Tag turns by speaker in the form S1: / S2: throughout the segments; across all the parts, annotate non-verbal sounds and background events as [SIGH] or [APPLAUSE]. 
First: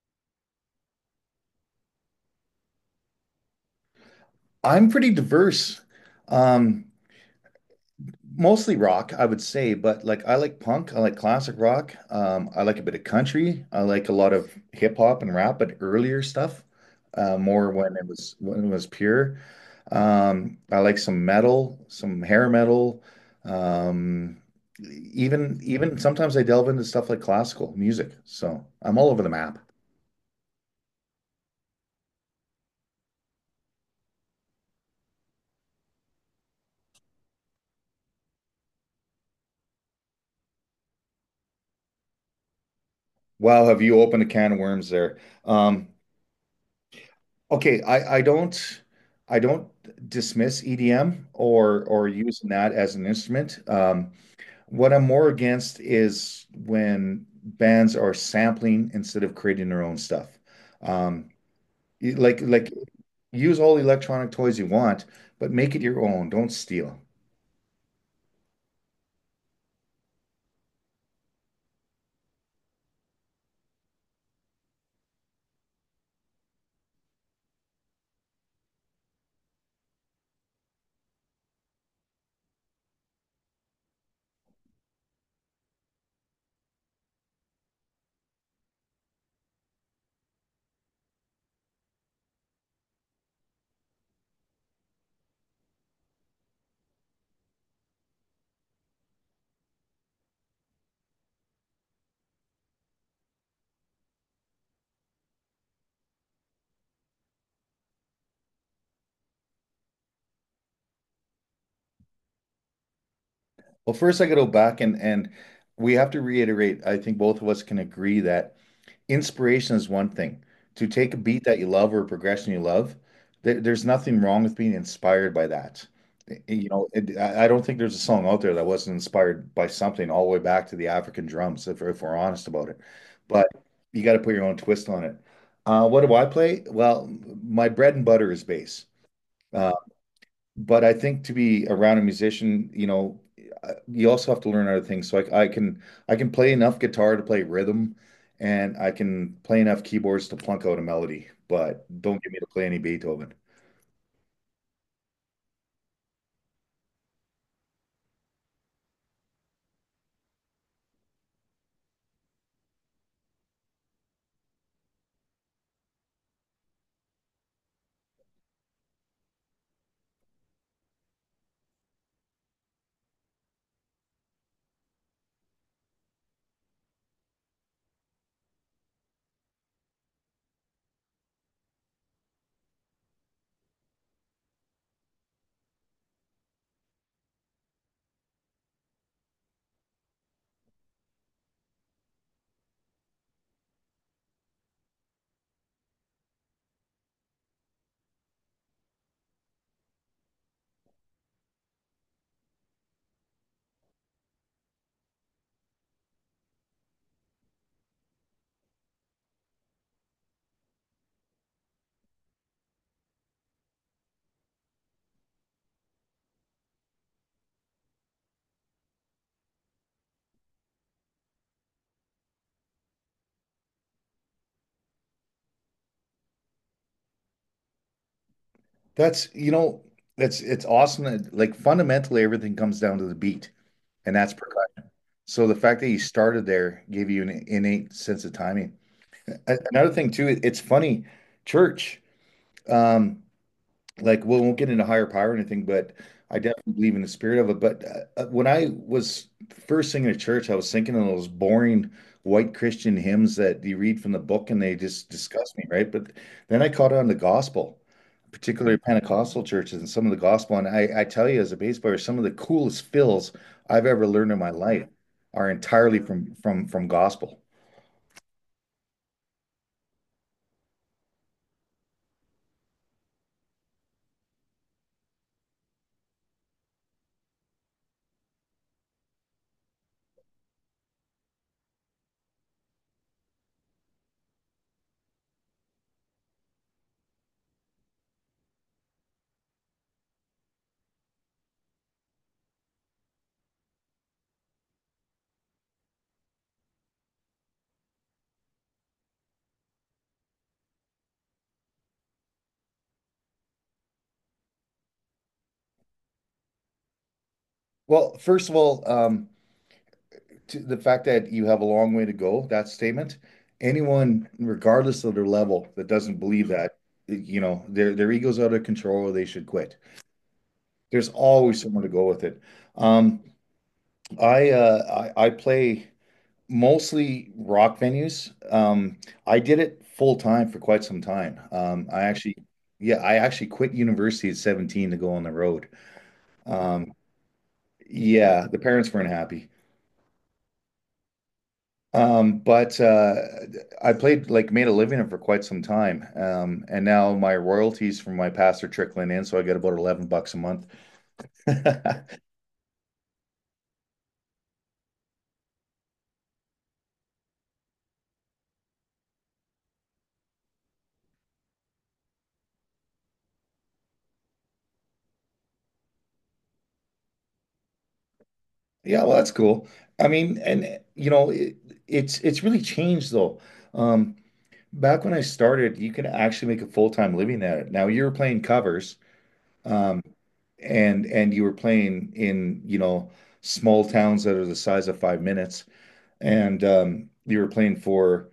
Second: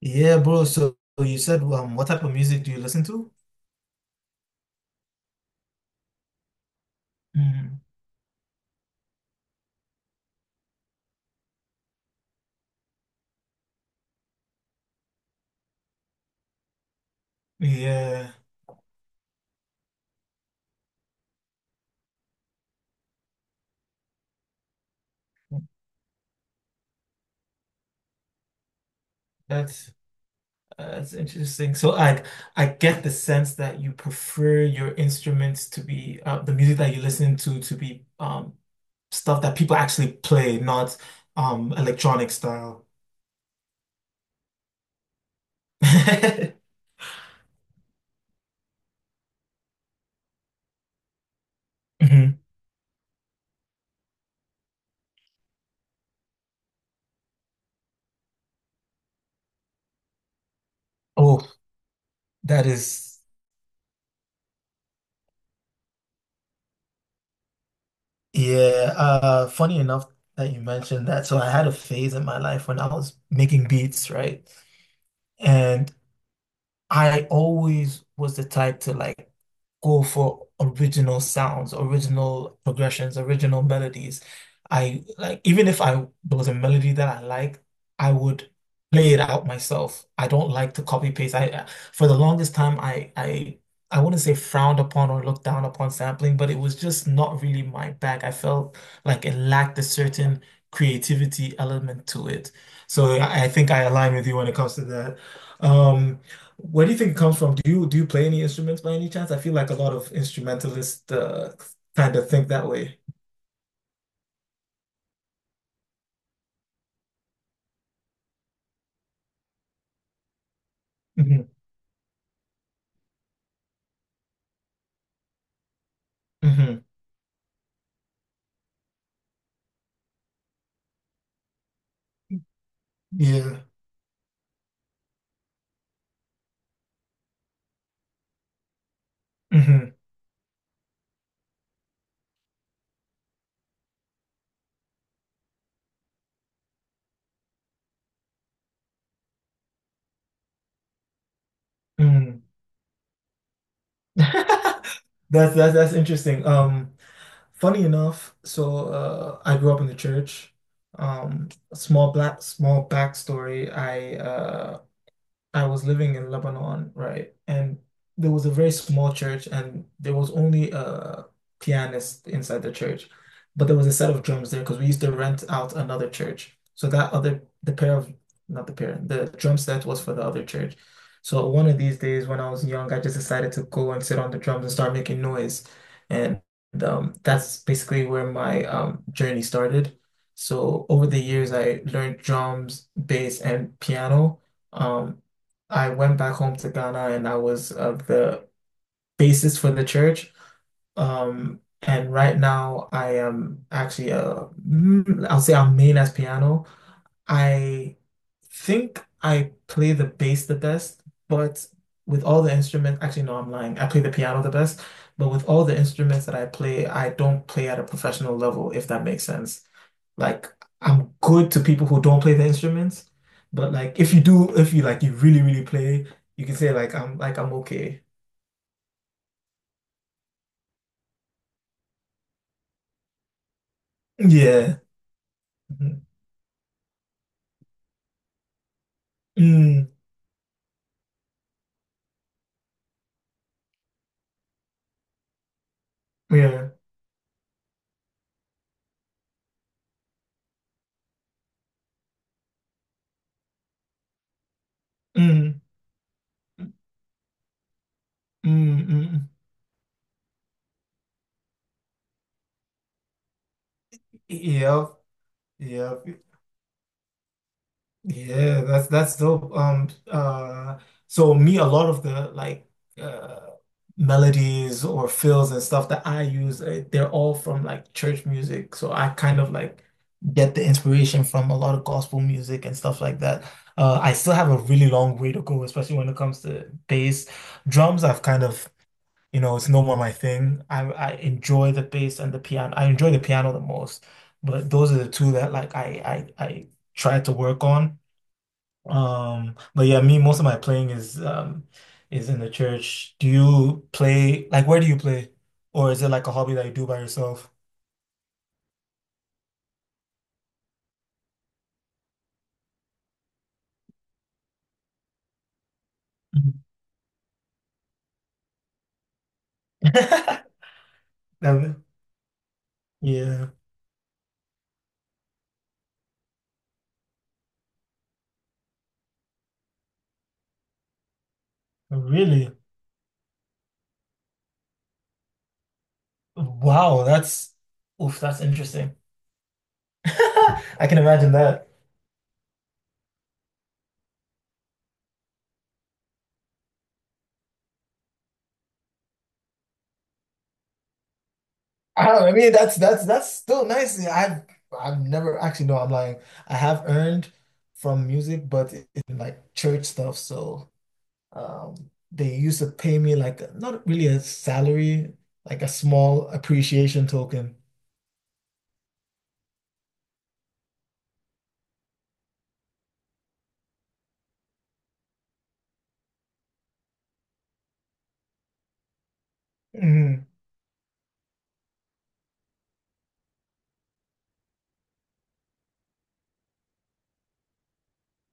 S1: Yeah, bro. So you said, what type of music do you listen to?
S2: I'm pretty diverse. Um,
S1: Mm,
S2: Mostly rock, I would say, but like I like punk, I like classic rock. I like a bit of country. I like a lot of hip hop and rap, but earlier stuff, more
S1: yeah,
S2: when it was pure. I like some metal, some hair metal. Um, even sometimes I delve into stuff like classical music. So I'm all over the map.
S1: that's that's interesting. So I get the sense that you prefer your instruments to be the music that you listen to be stuff that people actually play, not electronic style.
S2: Wow, have you opened a can of worms there? Um,
S1: [LAUGHS]
S2: Okay, I don't dismiss EDM or
S1: Mhm.
S2: using that as an instrument. What I'm more against is when bands are sampling instead of creating their own stuff. Um,
S1: Oh,
S2: y- like
S1: that
S2: like
S1: is
S2: use all the electronic toys you want, but make it your own. Don't steal.
S1: yeah. Funny enough that you mentioned that. So I had a phase in my life when I was making beats, right? And I always was the type to like go for original sounds, original progressions, original melodies. I like even if I there was a melody that I liked, I would play it out myself. I don't like to copy paste. I for the longest time I wouldn't say frowned upon or looked down upon sampling, but it was just not really my bag. I felt like it lacked a certain creativity element to it. So I think I align with you when it comes to that. Um, where do you think it comes from? Do you play any instruments by any chance? I feel like a lot of instrumentalists kind of think that way.
S2: Well, first I gotta go back and we have to reiterate. I think both of us can agree that inspiration is one thing. To take a
S1: Hmm
S2: beat that you love or a progression you love, there's nothing wrong with being inspired by that. I- You
S1: hmm
S2: know, it, I don't think there's a song out there that wasn't inspired by something all the way back to the African drums, if we're honest about it. But
S1: Yeah.
S2: you got to put your own twist on it. What do I play? Well, my bread and butter is bass. Uh,
S1: hmm
S2: but I think to be around a musician, you know, you also have to learn other things. So I can play enough guitar to play rhythm, and I can play enough keyboards to plunk out a melody. But don't get me
S1: Mm.
S2: to play any Beethoven.
S1: [LAUGHS] That's that's interesting. Funny enough, so I grew up in the church. Small black small backstory. I was living in Lebanon, right? And there was a very small church, and there was only a pianist inside the church, but there was a set of drums there because we used to rent out another church. So that other, the pair of, not the pair, the drum set was for the other church. So one of these days when I was young, I just decided to go and sit on the drums and start making noise. And that's basically where my journey started. So over the years, I learned drums, bass, and piano. Um, I went back home to Ghana and I was the basis for the church. And right now I am actually a, I'll say I'm main as piano. I think I play the bass the best, but with all the instruments, actually no, I'm lying. I play the piano the best, but with all the instruments that I play, I don't play at a professional level, if that makes sense. Like I'm good to people who don't play the instruments, but like if you do, if you like you really, really play, you can say like I'm okay.
S2: That's you know, that's it's awesome that like fundamentally everything comes down to the beat, and that's
S1: Yeah.
S2: percussion. So the fact that you
S1: Mhm.
S2: started there gave you an innate sense of timing. A-
S1: Mm,
S2: Another thing too, it's funny, church. Um, like well, we won't get into higher power or anything, but I
S1: yeah.
S2: definitely believe in the spirit of it. But when I was first singing at church, I was thinking of those boring white Christian hymns that you read from the book and they just disgust
S1: Mm,
S2: me, right? But then I caught on the gospel, particularly
S1: mm, mm.
S2: Pentecostal churches and some of the gospel. And I tell you, as a bass player, some of the coolest fills I've ever learned in my
S1: Yep.
S2: life are entirely
S1: Yep.
S2: from gospel.
S1: Yeah, that's dope. So me, a lot of the uh melodies or fills and stuff that I use, they're all from like church music. So I kind of like get the inspiration from a lot of gospel music and stuff like that. I still have a really long way to go, especially when it comes to bass. Drums, I've kind of, you know, it's no more my thing. I enjoy the bass and the piano. I enjoy the piano the most, but those are the two that like I try to work on. But yeah, me, most of my playing is in the church. Do you play like where do you play? Or is it like a hobby that you do by yourself?
S2: Well, first of all, to the fact that you have a long way to go, that statement, anyone, regardless of their level, that doesn't believe
S1: Mhm.
S2: that, you know, their ego's out of control or they should quit.
S1: [LAUGHS]
S2: There's always someone
S1: Um,
S2: to go with it. Um,
S1: yeah,
S2: I play mostly rock venues. I did it full time for quite some time.
S1: really.
S2: I actually quit university at 17 to go on the road. Um,
S1: Wow, that's oof, that's
S2: yeah, the parents
S1: interesting.
S2: weren't happy.
S1: [LAUGHS] I can imagine that.
S2: But I played, like, made a living for quite some time. And now my royalties from my past are trickling in, so I get about $11 a month.
S1: I
S2: [LAUGHS]
S1: don't, I mean that's still nice. Yeah, I've never actually no, I'm lying. I have earned from music, but in like church stuff, so um, they used to pay me like a, not really a salary, like a small appreciation token.
S2: Yeah, well, that's cool. I mean, and you know, it's really changed though. Um, Back when I started, you could actually make a full-time living at it. Now you were playing covers, um,
S1: Mm,
S2: and you were playing in, you know, small towns that are the size of 5 minutes, and you were playing for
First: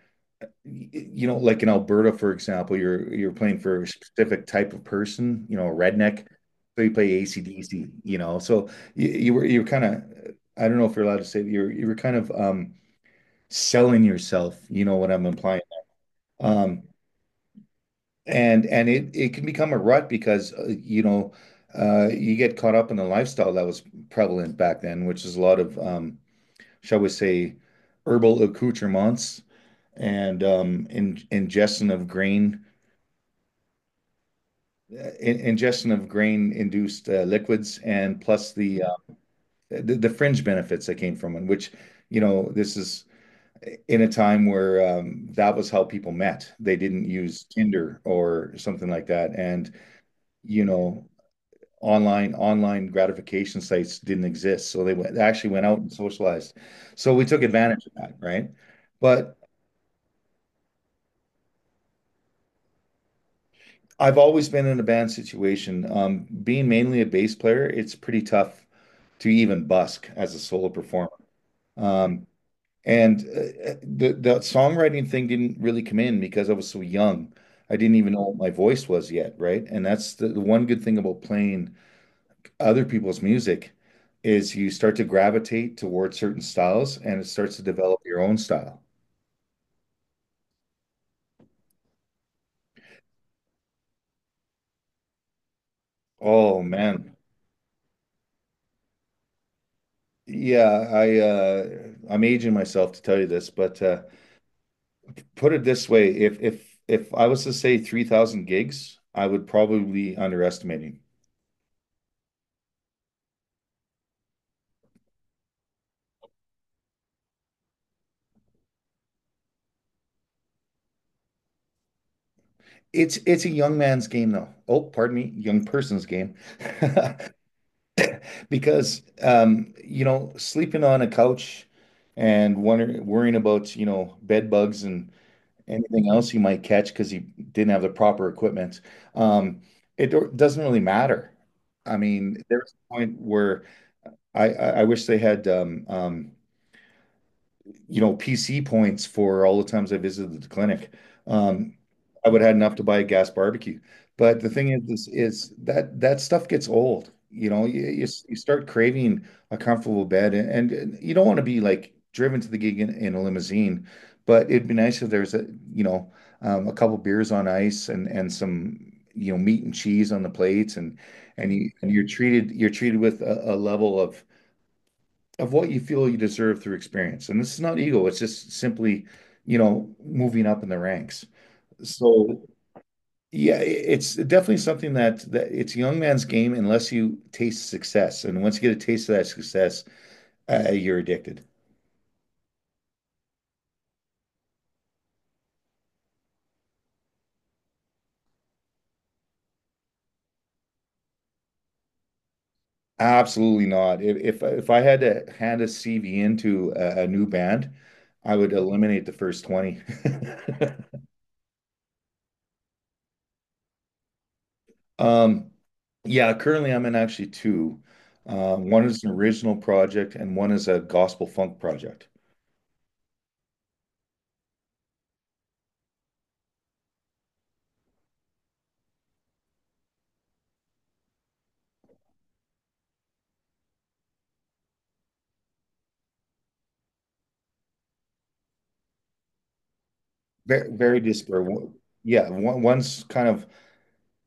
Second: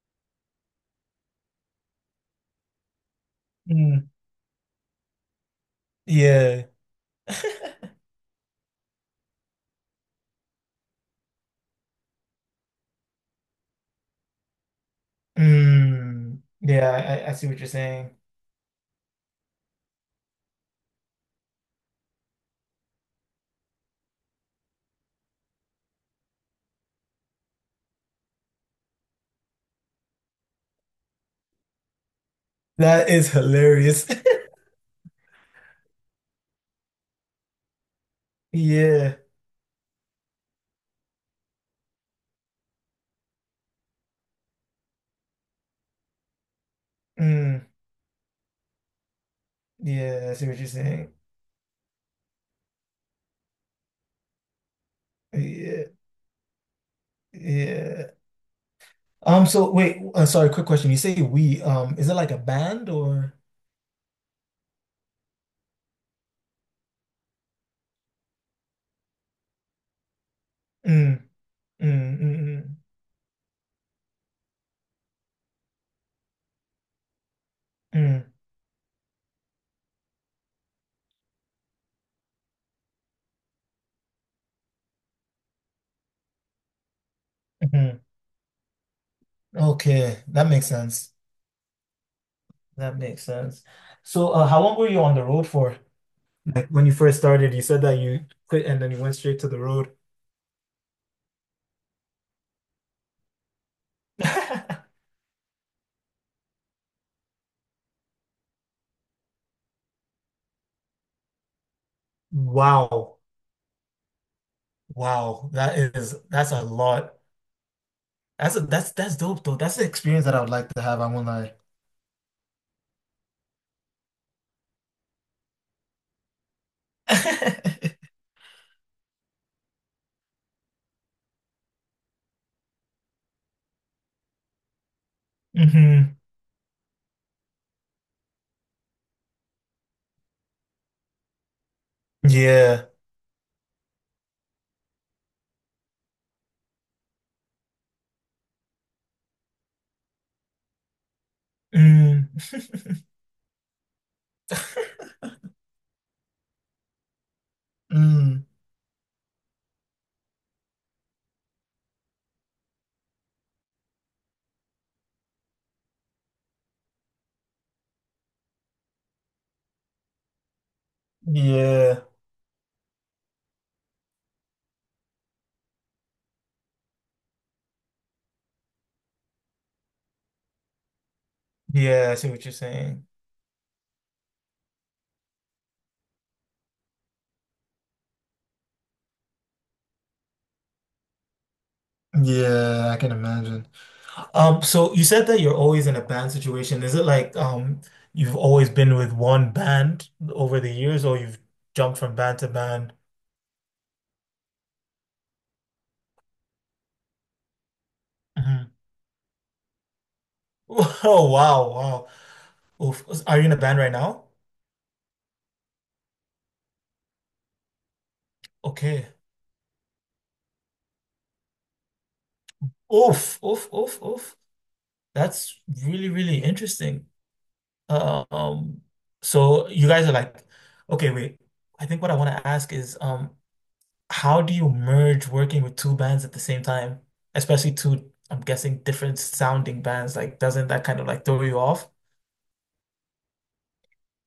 S2: you know, like in Alberta, for example, you're playing for a
S1: mm,
S2: specific type of person, you know, a redneck.
S1: yeah.
S2: So you play ACDC,
S1: [LAUGHS]
S2: you know. So you, you were kind of, I don't know if you're allowed to say that you were kind of selling yourself, you know what I'm implying.
S1: Mm,
S2: Um
S1: yeah, I see what you're saying.
S2: and it it can become a rut because you know you get caught up in the lifestyle that was prevalent back then, which is a lot of shall we say herbal accoutrements and ingestion of grain
S1: That is hilarious. [LAUGHS]
S2: in ingestion of grain-induced liquids and plus
S1: Yeah.
S2: the fringe benefits that came from it, which, you know, this is in a time where that was how people met. They didn't use
S1: Mm,
S2: Tinder or something like that. And,
S1: yeah, I see what
S2: you
S1: you're
S2: know,
S1: saying.
S2: online gratification sites didn't exist. So they actually went out
S1: Yeah.
S2: and socialized. So we took advantage of
S1: Yeah.
S2: that, right? But
S1: So wait, sorry, quick question. You say we, is it like a band or?
S2: I've always been in a band situation. Being mainly a bass player, it's pretty tough to even busk as a solo performer.
S1: Mm, mm,
S2: Um,
S1: mm,
S2: and the songwriting thing didn't really come in because I was so young. I didn't even know
S1: mm,
S2: what my voice was yet, right? And that's the one good thing about playing other people's music is you start to gravitate towards certain styles and it starts to
S1: mm, mm.
S2: develop your own style.
S1: Okay, that makes sense. That makes sense. So, how long were you on the road for?
S2: Oh
S1: Like when you
S2: man.
S1: first started, you said that you quit and then you went straight to the road.
S2: Yeah, I'm aging myself to tell you this, but
S1: [LAUGHS]
S2: put it this way, if I was to say 3,000 gigs, I would probably be underestimating.
S1: Wow. Wow. That is that's a lot. That's dope though. That's the experience that I would like to have. I won't lie.
S2: It's a young man's game, though. Oh, pardon me, young person's game. [LAUGHS]
S1: [LAUGHS]
S2: Because, you know, sleeping on a couch and worrying about, you know, bed bugs and anything
S1: hmm
S2: else you might catch because you didn't have the proper equipment, um, doesn't really matter. I mean, there's
S1: Yeah.
S2: a point where I wish they had you know, PC points for all the times I visited the clinic. Um, I
S1: Mm.
S2: would have had enough
S1: [LAUGHS]
S2: to buy a gas barbecue. But The thing is that that stuff gets old. You know, you
S1: Mm.
S2: start craving a comfortable bed, and you don't want to be like driven to the gig in a limousine, but it'd be nice if there's a, you know, a couple beers on ice and some, you know, meat and cheese on the plates, and
S1: Yeah.
S2: you're treated with a level of what you feel you deserve through experience. And this is not ego, it's just simply, you know, moving up in the ranks.
S1: Yeah, I see
S2: So
S1: what you're saying.
S2: yeah, it's definitely something that it's a young man's game unless you taste success. And once you get a taste of that success, you're addicted.
S1: Yeah, I can imagine. So you said that you're always in a band situation. Is it like you've always been with one band over the years, or you've jumped from band to band?
S2: Absolutely not. If I had to hand a CV into a new band, I would
S1: Mhm.
S2: eliminate the first 20.
S1: [LAUGHS]
S2: [LAUGHS]
S1: Oh wow, wow. Oof. Are you in a band right now?
S2: Um, yeah, currently I'm in actually two. One is
S1: Okay.
S2: an original project and one is a gospel funk project.
S1: Oof, oof, oof, oof. That's really, really interesting. Um, so you guys are like, okay, wait. I think what I want to ask is how do you merge working with two bands at the same time? Especially two, I'm guessing, different sounding bands. Like, doesn't
S2: Very,
S1: that kind
S2: very
S1: of like throw
S2: disparate.
S1: you off?
S2: One's kind of,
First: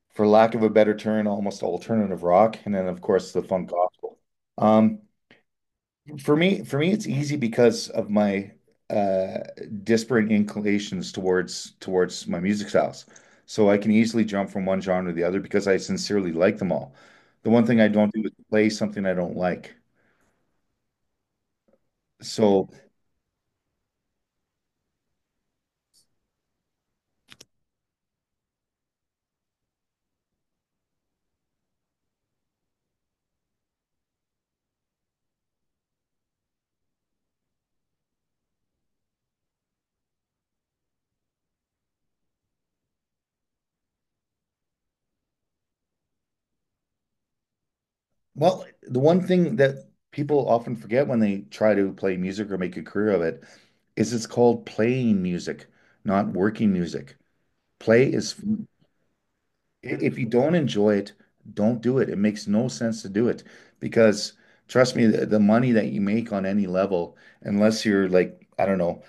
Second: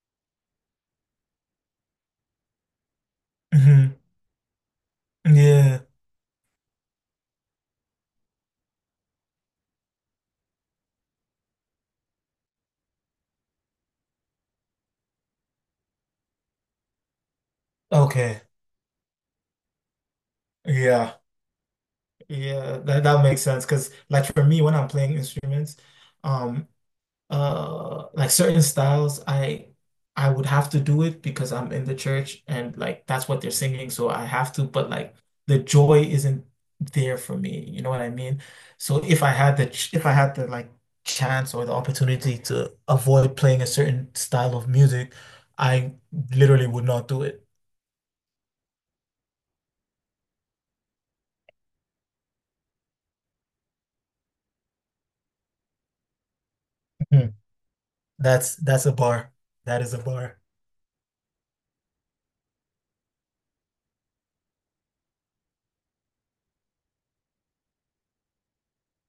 S2: for lack of a better term, almost alternative rock, and then of course the funk
S1: Hmm
S2: gospel. Um,
S1: Yeah.
S2: for me, it's easy because of my uh, disparate inclinations towards my music styles. So I can easily jump from one genre to the other because I sincerely like them all. The one thing I don't do is
S1: Okay.
S2: play something I don't like.
S1: Yeah.
S2: So,
S1: Yeah. That that makes sense. Because like for me, when I'm playing instruments, um, certain styles I would have to do it because I'm in the church and like that's what they're singing so I have to but like the joy isn't there for me, you know what I mean, so if I had the ch- if I had the like chance or the opportunity to avoid playing a certain style of music, I literally would not do it.
S2: well, the one thing that people often forget when they try to play music or make a career of it is it's called playing music, not working music.
S1: Mhm.
S2: Play is,
S1: That's a bar, that is a
S2: if you
S1: bar.
S2: don't enjoy it, don't do it. It makes no sense to do it because trust me, the money that you make on any level, unless you're like, I don't know,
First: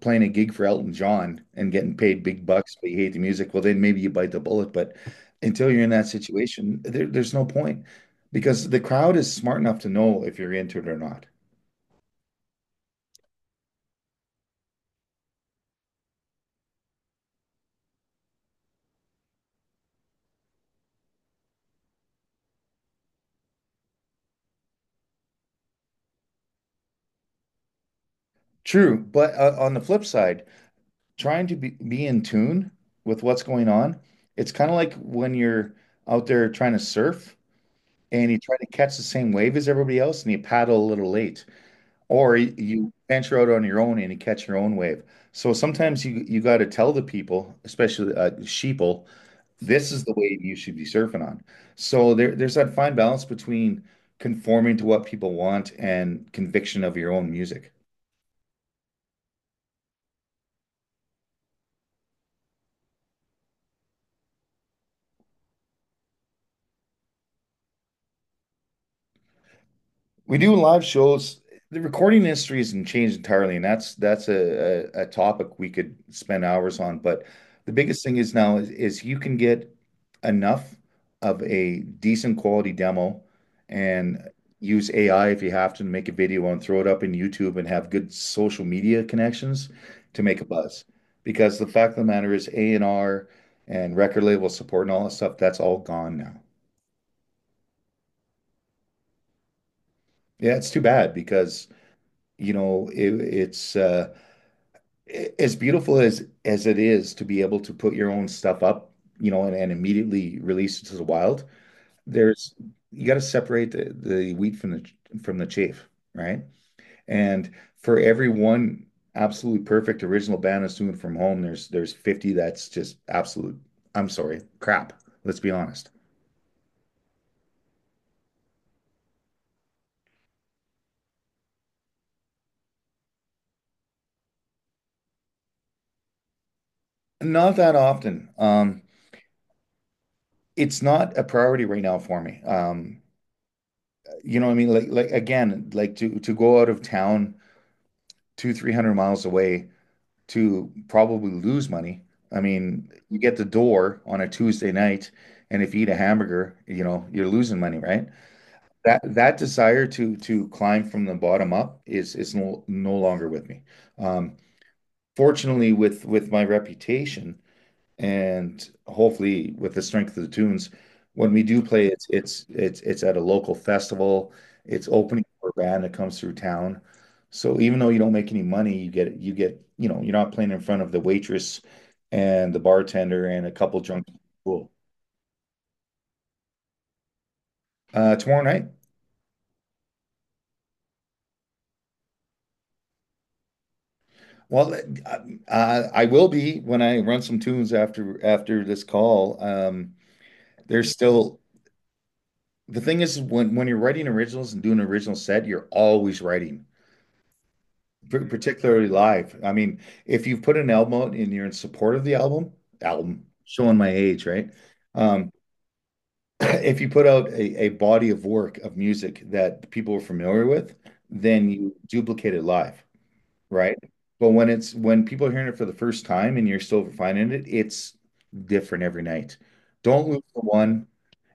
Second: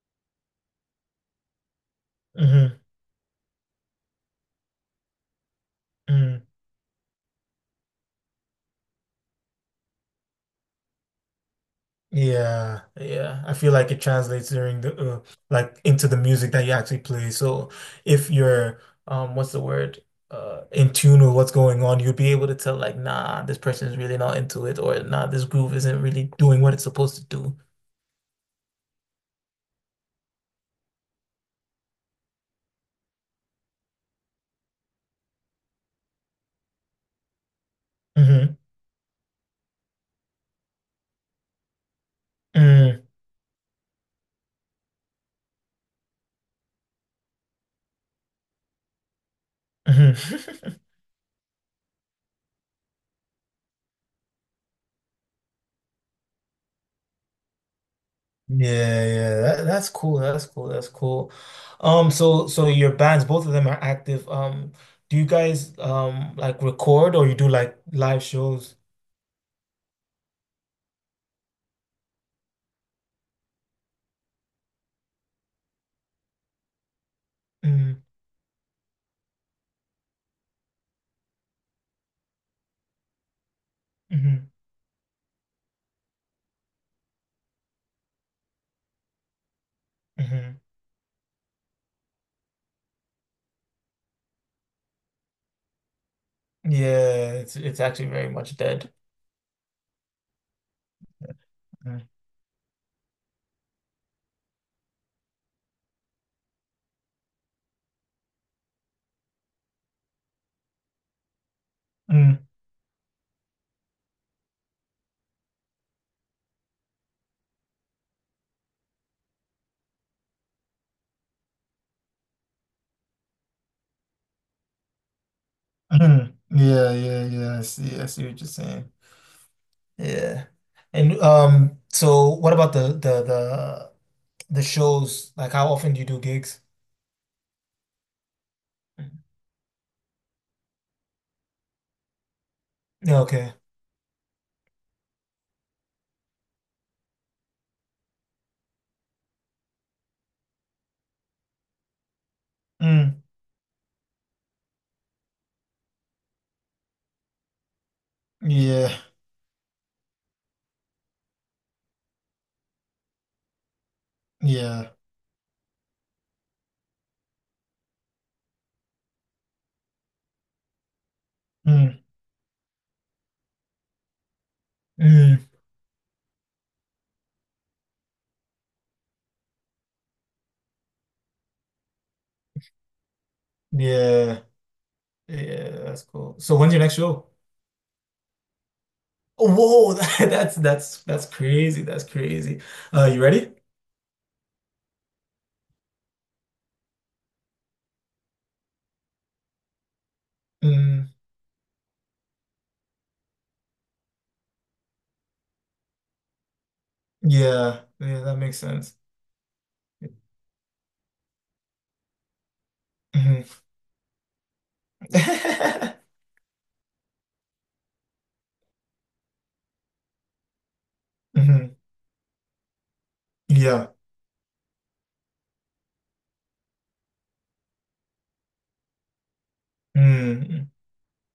S2: playing a gig for Elton John and getting paid big bucks, but you hate the music, well, then maybe you bite the bullet. But until you're in that
S1: Hmm
S2: situation, there's no point because the crowd is smart enough to know if you're into it or not.
S1: Yeah, yeah. I feel like it translates during the like into the music that you actually play. So if you're what's the word? In tune with what's going on, you'll be able to tell like nah, this person is really not into it or nah, this groove isn't really doing what it's supposed to do.
S2: True, but on the flip side, trying to be in tune with what's going on, it's kind of like when you're out there trying to surf and you
S1: Mm-hmm.
S2: try to catch the same wave as everybody else and you paddle a little late. Or you
S1: Mm,
S2: venture out on your own and you catch your own wave. So sometimes you got to tell the people, especially sheeple, this is the
S1: hmm.
S2: wave you should be
S1: [LAUGHS]
S2: surfing on. So there's that fine balance between conforming to what people want and conviction of your own music.
S1: Yeah, yeah. That's cool. That's cool. That's cool. So your bands, both of them are active. Do you guys like record or you do like live shows?
S2: We do live shows. The recording industry hasn't changed entirely, and that's a, a topic we could spend hours on. But the biggest thing is now is you can get enough of a decent quality demo and
S1: Mm-hmm.
S2: use AI if you have to make a video and throw it up in YouTube and have good social media connections to make a
S1: hmm
S2: buzz. Because the fact of the matter is A&R and R and record label support and all that stuff, that's all gone now.
S1: Yeah, it's actually very much dead.
S2: Yeah, it's too bad because,
S1: Mm.
S2: it's as beautiful as it is to be able to put your own stuff up, and immediately release it to the wild,
S1: Mm.
S2: there's you got to separate the wheat from the chaff, right? And for every one absolutely perfect original Banassoon from home, there's 50 that's just absolute, I'm sorry, crap. Let's be honest.
S1: Mm. Yeah, yeah, yeah. I see. I see what you're saying. Yeah. And so what about the shows? Like how often do you do gigs?
S2: Not that often. It's not a priority right now for me.
S1: Yeah, okay.
S2: You know what I mean? Like again, like to go out of town two, 300 miles away to probably lose money. I mean, you
S1: Mm.
S2: get the door on a Tuesday night, and if you eat a hamburger, you know, you're losing money, right?
S1: Yeah.
S2: That desire to climb from the bottom up is no longer with me. Um,
S1: Yeah.
S2: fortunately, with my reputation, and hopefully, with the strength of the tunes, when we do play,
S1: Mm.
S2: it's at a local festival. It's opening
S1: Mm.
S2: for a band that comes through town. So even though you don't make any money, you get, you know, you're not playing in front of the waitress and the bartender and a couple drunk
S1: Yeah.
S2: people.
S1: Yeah, that's cool. So when's your next show?
S2: Tomorrow night.
S1: Oh, whoa, [LAUGHS] that's that's crazy. That's crazy. You ready?
S2: Well, I will be when I run some tunes after this call. There's
S1: Mm.
S2: still the thing is when you're writing originals and doing an original set, you're always writing,
S1: Yeah. Yeah, that makes
S2: particularly
S1: sense.
S2: live. I mean, if you've put an album out and you're in support of the album, album,
S1: Mhm.
S2: showing my age, right? Um,
S1: [LAUGHS]
S2: [CLEARS THROAT] if you put out a body of work of music that people are familiar with, then you
S1: Mhm.
S2: duplicate it live, right?
S1: Yeah.
S2: But when it's when people are hearing it for the first time and you're still refining it, it's different every night. Don't lose the
S1: Mm.
S2: one.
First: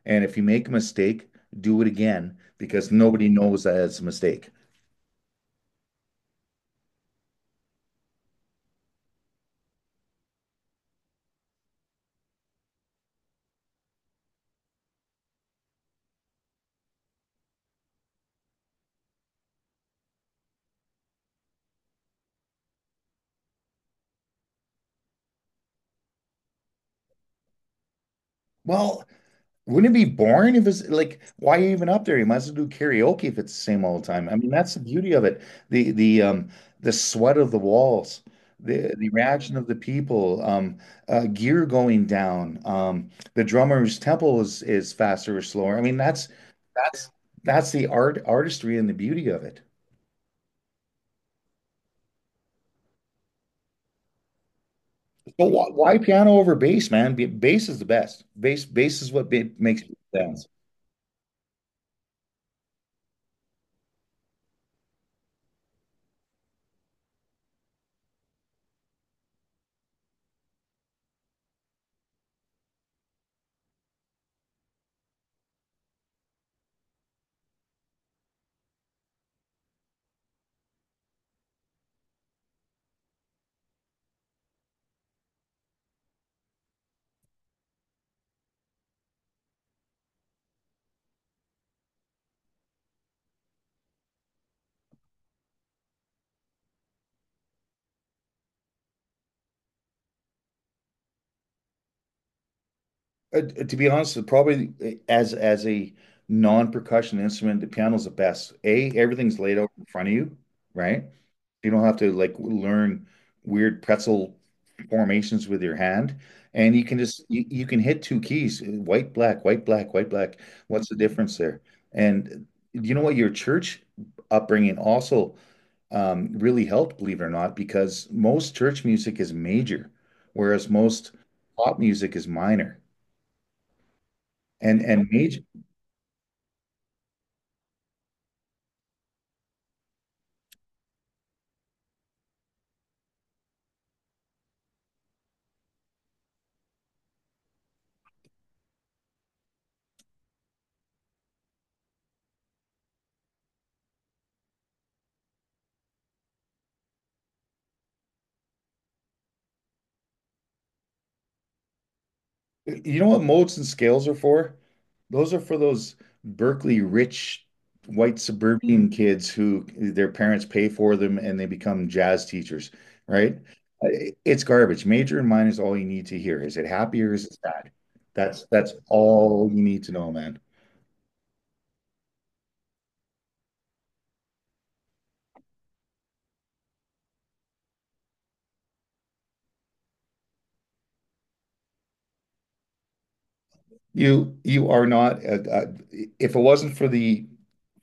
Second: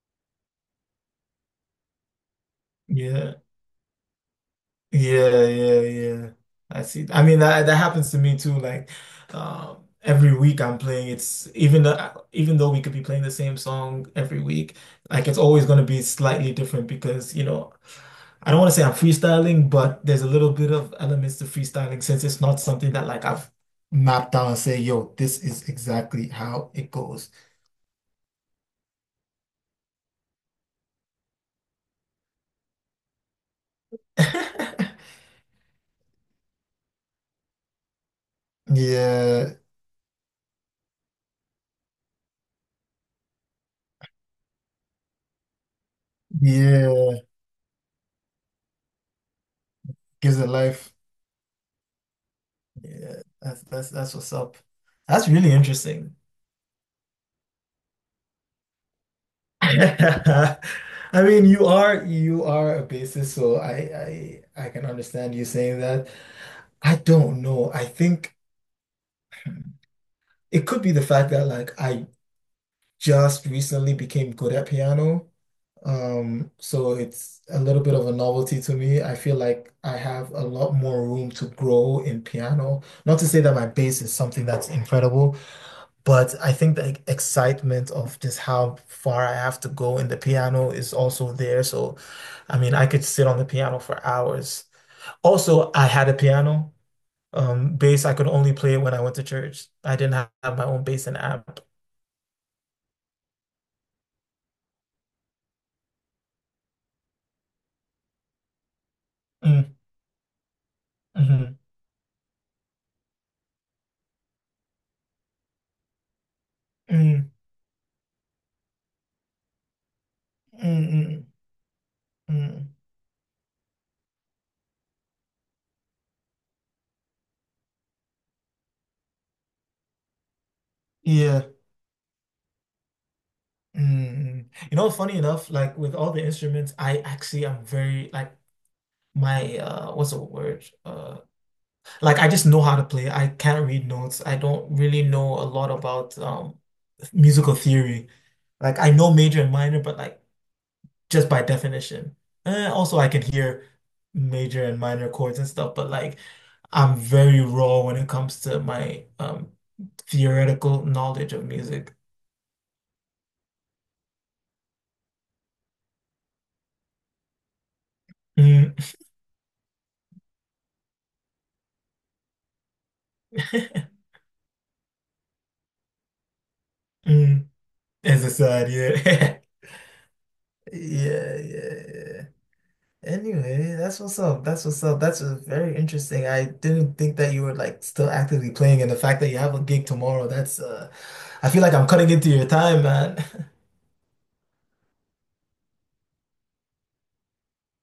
S2: And if you make a mistake, do it again because nobody
S1: Yeah.
S2: knows that it's a mistake.
S1: Yeah. Yeah. Yeah. I see. I mean, that that happens to me too. Like, every week I'm playing. It's even though we could be playing the same song every week, like it's always going to be slightly different because you know, I don't want to say I'm freestyling, but there's a little bit of elements to freestyling since it's not something that like I've mapped out and say, yo, this is exactly how it goes.
S2: Well, wouldn't it be boring if it's like why are you even up there? You might as well do karaoke if it's the same all the time. I mean, that's the beauty
S1: [LAUGHS]
S2: of it. The the sweat of the walls, the reaction
S1: Yeah.
S2: of the people, um, gear going down, um, the drummer's tempo is faster or slower. I mean, that's
S1: Yeah.
S2: that's the artistry and the beauty of it.
S1: Gives it life. Yeah, that's that's what's up. That's
S2: So
S1: really
S2: why
S1: interesting.
S2: piano over bass, man? Bass is the best. Bass is what
S1: [LAUGHS]
S2: makes people dance.
S1: I mean, you are a bassist, so I can understand you saying that. I don't know. I think it could be the fact that like I just recently became good at piano. So it's a little bit of a novelty to me. I feel like I have a lot more room to grow in piano. Not to say that my bass is something that's incredible, but I think the excitement of just how far I have to go in the piano is also there. So, I mean, I could sit on the piano for hours. Also, I had a piano. Bass, I could only play when I went to church. I didn't have my own bass and amp.
S2: To be honest, probably as a non-percussion instrument, the piano's the best. A, everything's laid out
S1: Mm,
S2: in front of you, right?
S1: mhm,
S2: You don't have to like learn weird pretzel formations with your hand, and you can just
S1: mm,
S2: you can hit two keys, white, black, white, black, white, black.
S1: mm,
S2: What's the
S1: mm,
S2: difference there? And
S1: mm.
S2: you know what? Your church upbringing also really helped, believe it or not, because most church music is major, whereas most
S1: Yeah.
S2: pop music is minor.
S1: Mm. You
S2: And
S1: know,
S2: and
S1: funny
S2: major,
S1: enough, like with all the instruments, I actually am very like my what's the word? Like I just know how to play. I can't read notes. I don't really know a lot about musical theory. Like I know major and minor, but like just by definition. And also I can hear major and minor chords and stuff, but like I'm very raw when it comes to my theoretical knowledge of music.
S2: you know what modes and scales are for? Those are for those Berkeley rich white
S1: Mm.
S2: suburban kids who their parents pay for them and they become jazz teachers, right? Uh,
S1: [LAUGHS]
S2: it's garbage. Major and minor is all you need to hear. Is it happy or is it
S1: Mm.
S2: sad?
S1: It's a
S2: That's
S1: sad,
S2: that's
S1: yeah.
S2: all you
S1: [LAUGHS]
S2: need to know, man.
S1: Yeah, yeah, yeah. Anyway, that's what's up. That's what's up. That's very interesting. I didn't think that you were like still actively playing, and the fact that you have a gig tomorrow, that's I feel like I'm cutting into your time, man. [LAUGHS]
S2: You are not. If it wasn't for the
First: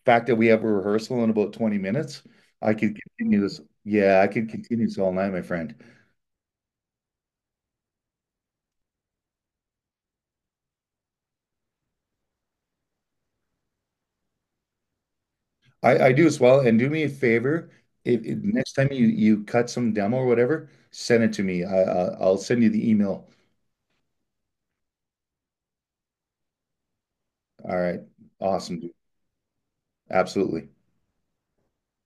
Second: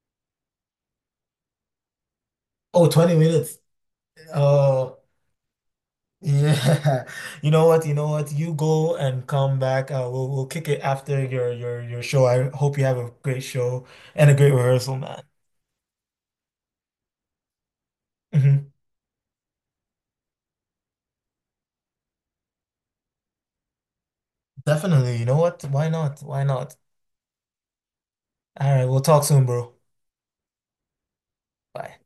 S2: fact that we have a rehearsal in about 20 minutes, I
S1: Oh,
S2: could
S1: 20
S2: continue
S1: minutes.
S2: this. Yeah, I could continue this
S1: Oh,
S2: all night, my friend.
S1: yeah. [LAUGHS] You know what? You know what? You go and come back. We'll kick it after your show. I hope you have a great show and a great rehearsal, man.
S2: I do as well. And do me a favor, if, Mhm, next
S1: Hmm
S2: time you cut some demo or whatever, send it to me. I'll send you the email.
S1: Definitely. You know what? Why not? Why not?
S2: All right.
S1: All
S2: Awesome,
S1: right,
S2: dude.
S1: we'll talk soon, bro.
S2: Absolutely.
S1: Bye.